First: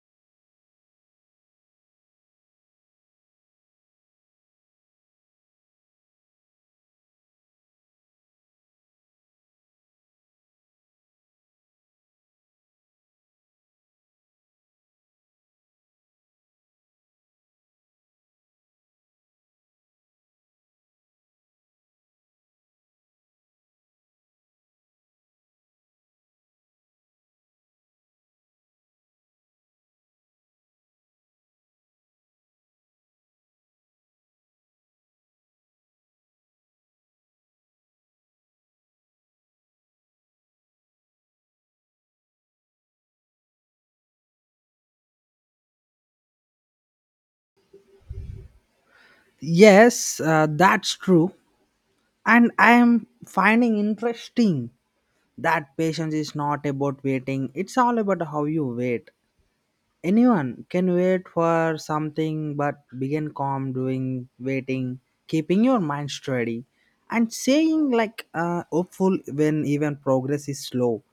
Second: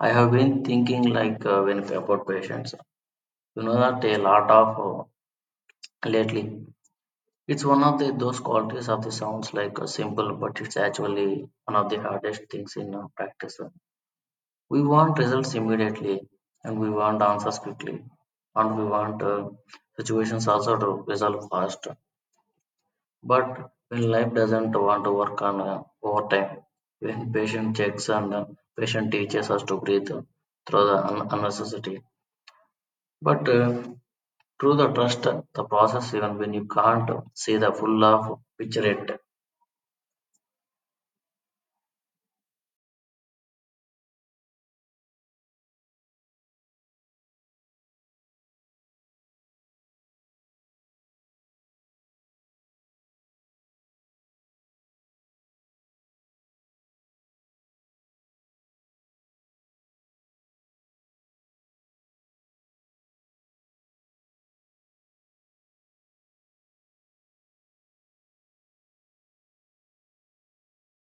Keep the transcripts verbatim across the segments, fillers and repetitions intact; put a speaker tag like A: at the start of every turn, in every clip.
A: I have been thinking like uh, when about patience, you know that a lot of uh, lately. It's one of the those qualities of the sounds like uh, simple, but it's actually one of the hardest things in uh, practice. We want results immediately, and we want answers quickly, and we want uh, situations also to resolve fast. But when life doesn't want to work on uh, overtime, when patient checks and uh, patient teaches us to breathe through the un- unnecessity, but uh, through the trust the process even when you can't see the full of picture it.
B: Yes, uh, that's true. And I am finding interesting that patience is not about waiting, it's all about how you wait. Anyone can wait for something, but begin calm doing waiting, keeping your mind steady, and saying like uh, hopeful when even progress is slow.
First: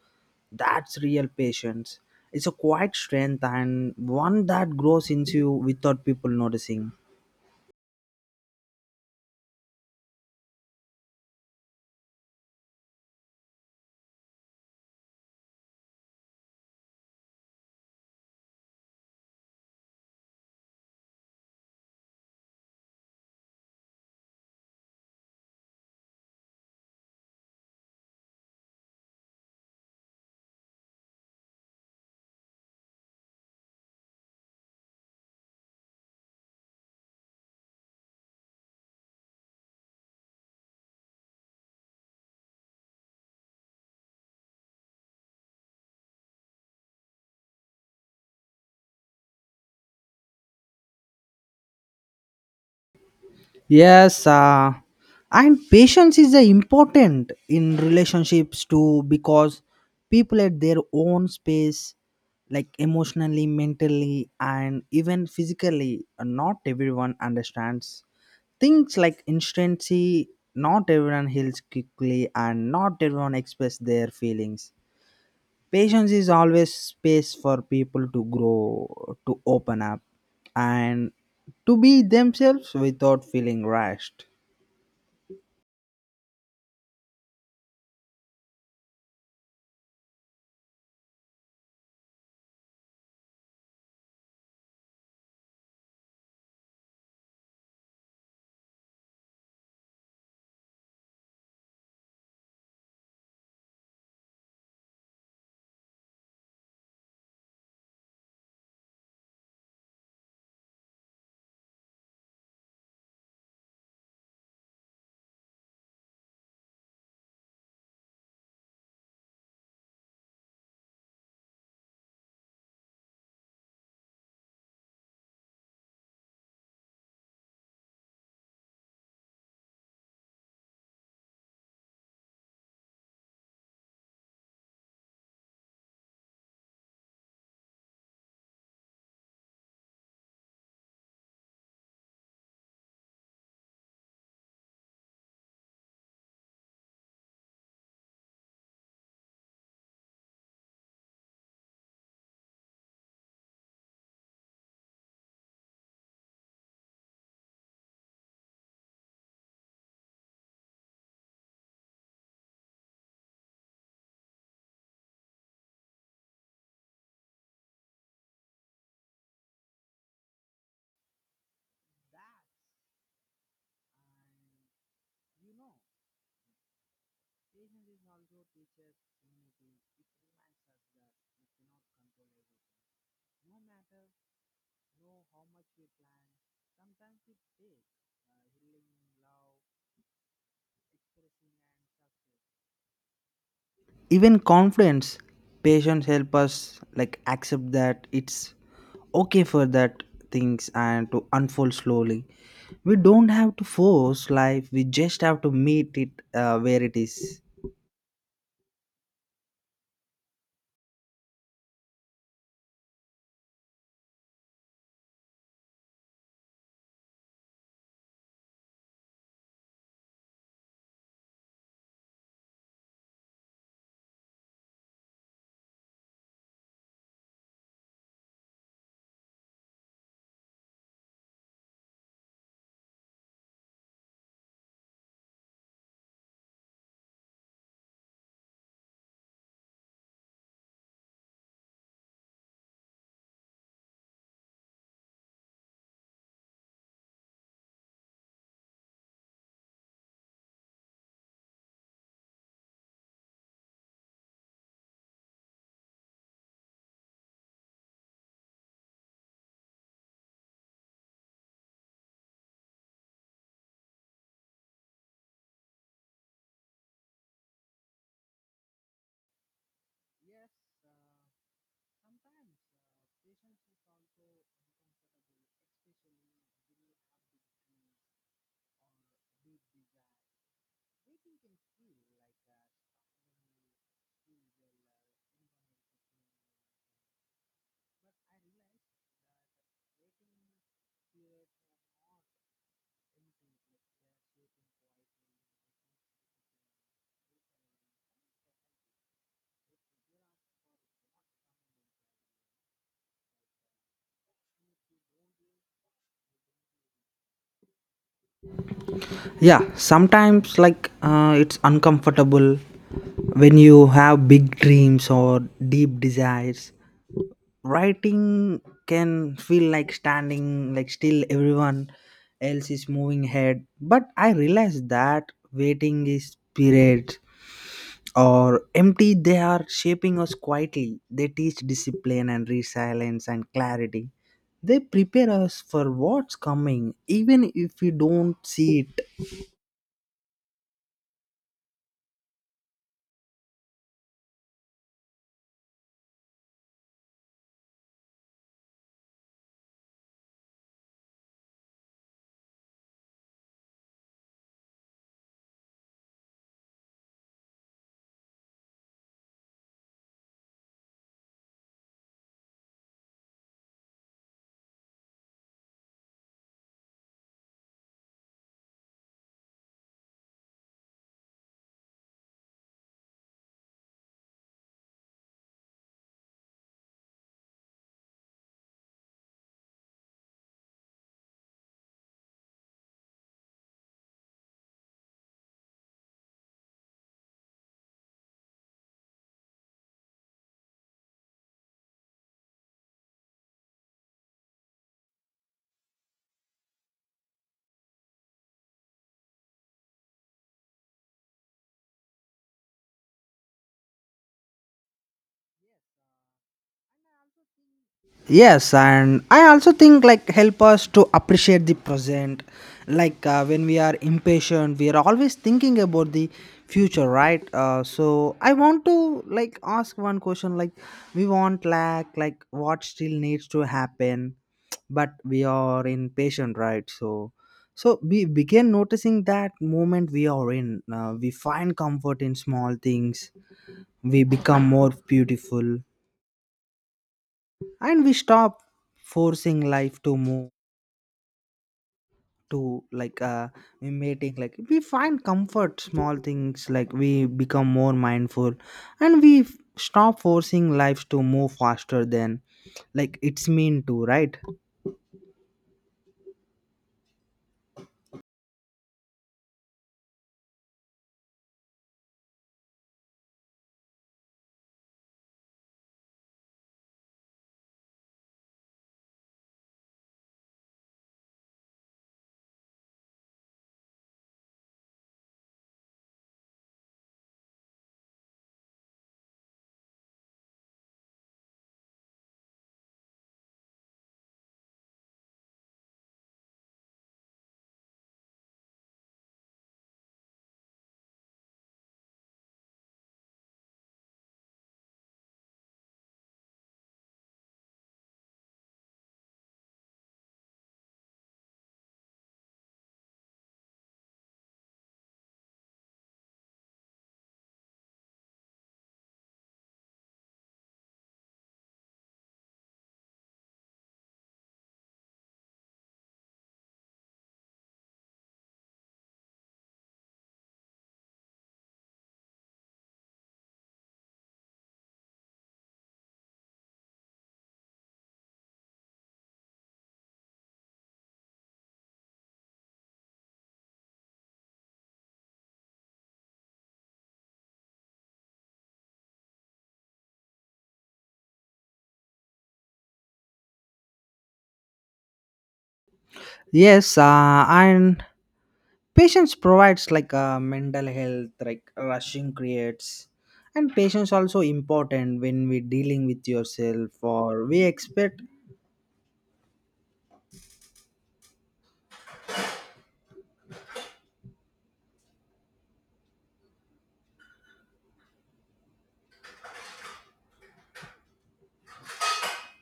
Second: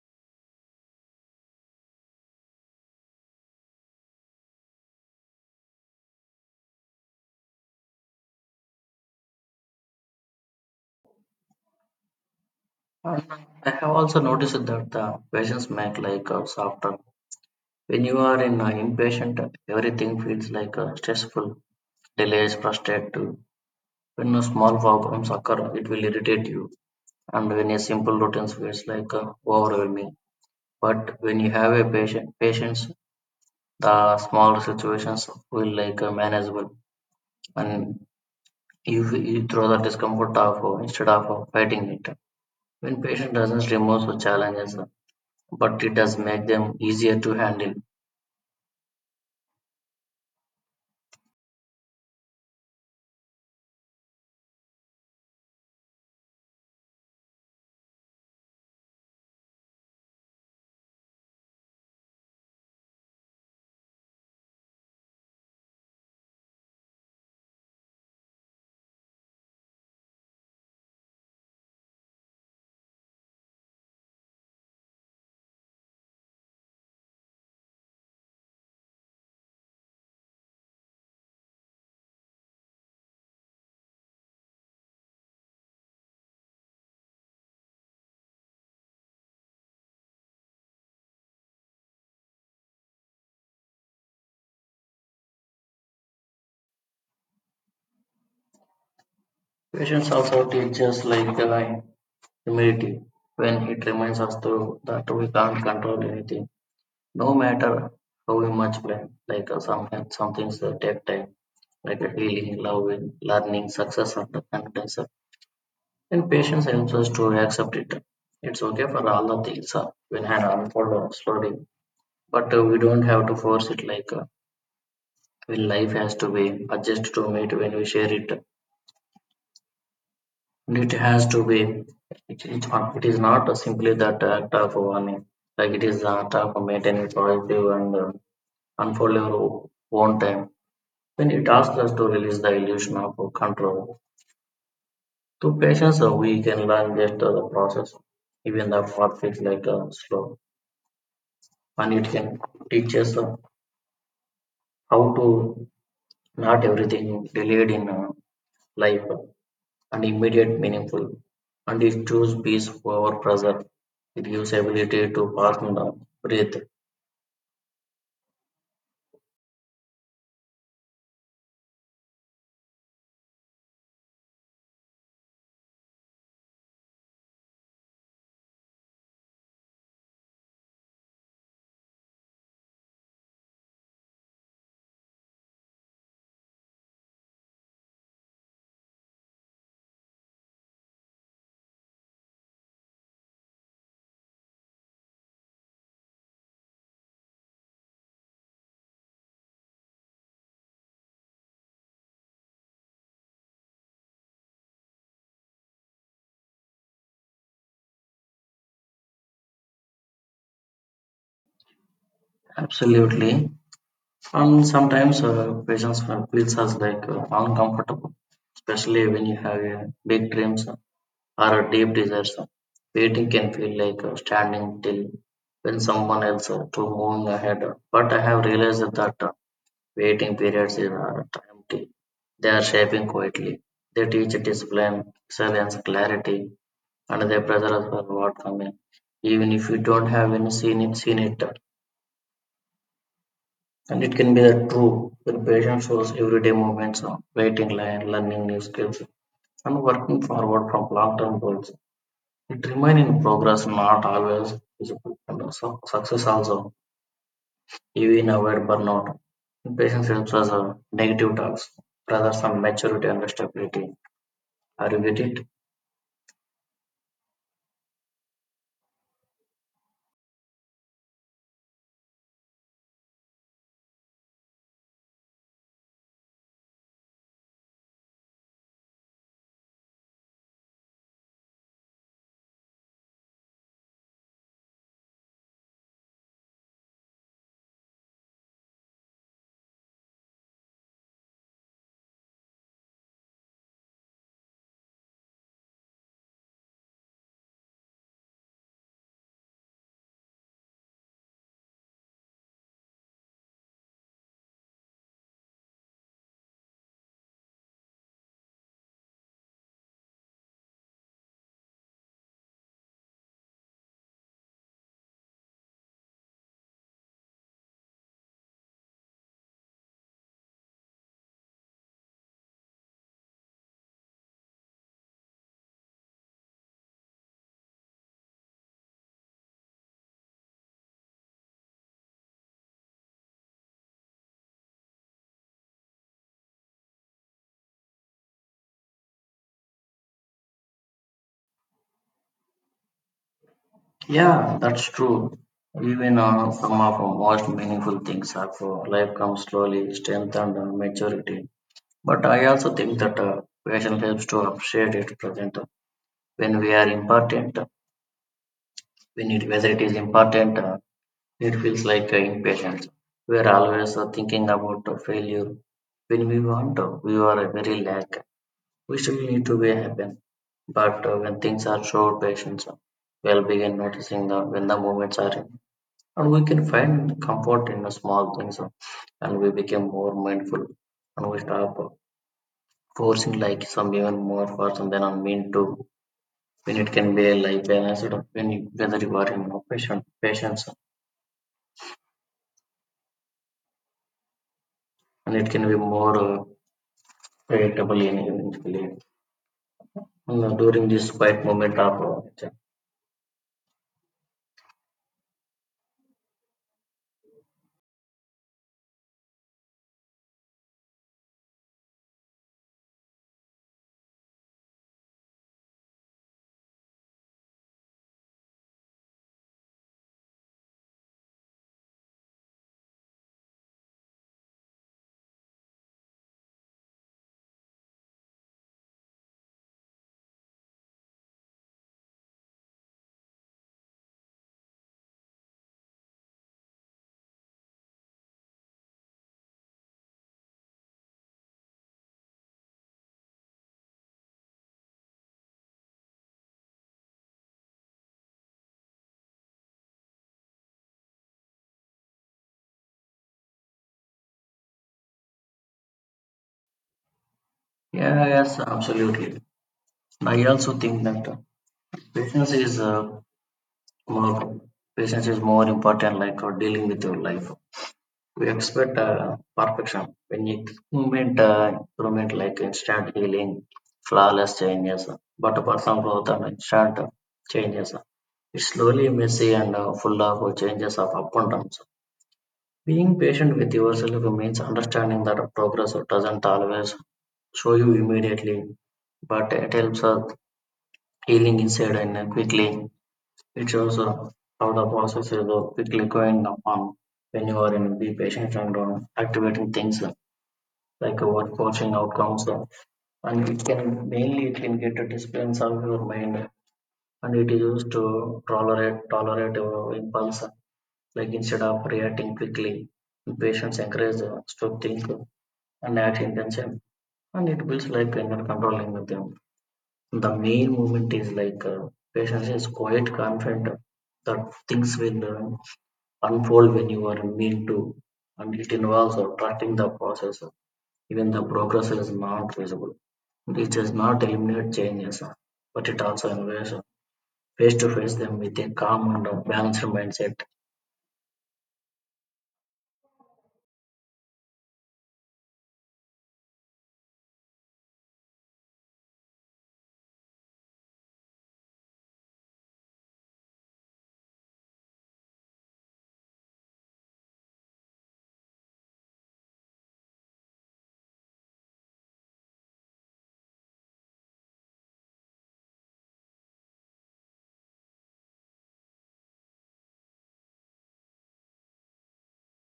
B: That's real patience. It's a quiet strength and one that grows into you without people noticing.
A: And I have also noticed that the patients make like uh, softer. When you are in an impatient, everything feels like a stressful, delays, frustrated. When a small problems occur, it will irritate you. And when a simple routine feels like uh, overwhelming. But when you have a patient, patience, the small situations will like uh, manageable. And you, you throw the discomfort off of- uh, instead of uh, fighting it. When patient doesn't remove the challenges, uh, but it does make them easier to handle.
B: Yes, uh, and patience is uh, important in relationships too because people at their own space, like emotionally, mentally, and even physically, uh, not everyone understands things like instancy. Not everyone heals quickly, and not everyone expresses their feelings. Patience is always space for people to grow, to open up, and to be themselves without feeling rushed.
A: Patience also teaches like uh, humility when it reminds us to that we can't control anything, no matter how we much pain. Like uh, some some things uh, take time, like uh, healing, loving, learning, success, and confidence. And patience helps us to accept it. It's okay for all the things uh, when hand unfold slowly. But uh, we don't have to force it like uh, when life has to be adjusted to meet when we share it. And it has to be. It, it, it is not uh, simply that uh, act of warning. Like it is the act of maintaining positive and uh, unfold your own time. When it asks us to release the illusion of uh, control. Through patience, uh, we can learn just uh, the process, even the path feels like uh, slow. And it can teach us uh, how to not everything delayed in uh, life and immediate meaningful, and it chooses peace over pressure. It gives ability to partner, breathe.
B: No matter know how much we plan, sometimes it takes uh, healing, love, even confidence patience help us like accept that it's okay for that things and to unfold slowly. We don't have to force life, we just have to meet it uh, where it is.
A: Absolutely. And sometimes uh, patience uh, feels us like uh, uncomfortable, especially when you have uh, big dreams or a deep desires. Waiting can feel like uh, standing still when someone else uh, to moving ahead. But I have realized that uh, waiting periods are empty. They are shaping quietly. They teach discipline, silence, clarity, another brother as well what I even if you don't have any seen it seen it, and it can be the true where patient shows everyday movements of waiting line, learning new skills, and working forward from long-term goals. It remains in progress, not always visible, and also success also, even avoid burnout. Patience helps us uh, negative talks rather some maturity and stability. Are you with it?
B: Yeah, sometimes like uh, it's uncomfortable when you have big dreams or deep desires. Writing can feel like standing like still, everyone else is moving ahead, but I realize that waiting is periods or empty. They are shaping us quietly, they teach discipline and resilience and clarity. They prepare us for what's coming even if we don't see it.
A: Yeah, that's true. Even uh, some of our most meaningful things are for life comes slowly, strength and uh, maturity. But I also think that uh, patience helps to appreciate it present. When we are important, when it, whether it is important, uh, it feels like uh, impatience. We are always uh, thinking about uh, failure. When we want, uh, we are uh, very lack. We still need to be happy. But uh, when things are short, patience uh, will begin noticing the, when the moments are, and we can find comfort in the small things uh, and we become more mindful, and we stop uh, forcing like some even more force and then unmean to, when it can be like balanced up when you, whether you are in a patient patience, and it can be more uh, predictable in eventually, and, uh, during this quiet moment of uh, check.
B: Yes, and I also think like help us to appreciate the present. Like uh, when we are impatient, we are always thinking about the future, right? Uh, so I want to like ask one question: like we want lack, like what still needs to happen, but we are impatient, right? So, so we begin noticing that moment we are in. Uh, we find comfort in small things. We become more beautiful and we stop forcing life to move to like uh mating, like we find comfort small things, like we become more mindful and we f- stop forcing lives to move faster than like it's mean to, right?
A: Yeah, yes, absolutely. I also think that uh, patience is uh, more patience is more important like uh, dealing with your life. We expect uh, perfection. We need movement, uh, improvement, like instant healing, flawless changes, but personal growth and instant changes. It's slowly messy and uh, full of changes of up and downs. Being patient with yourself means understanding that progress doesn't always show you immediately, but it helps us healing inside and uh, quickly. It shows uh, how the process is uh, quickly going upon when you are in be patient and uh, activating things like our coaching outcomes uh, and it can mainly it can get a disciplines of your mind, and it is used to tolerate tolerate uh, impulse, like instead of reacting quickly, patience encourages us to think and act intention, and it builds like inner controlling with them. The main movement is like uh, patience is quite confident that things will uh, unfold when you are mean to, and it involves uh, trusting the process, uh, even the progress is not visible. This does not eliminate changes, but it also encourages face to face them with a calm and balanced mindset.
B: Yes, uh and patience provides like uh, mental health like rushing creates. And patience also important when we dealing with yourself or we expect.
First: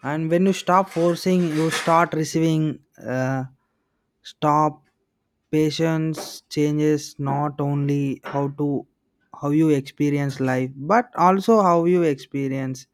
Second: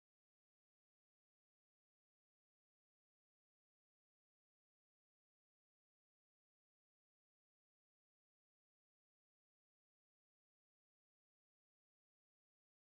B: And when you stop forcing you start receiving, uh, stop. Patience changes not only how to how you experience life but also how you experience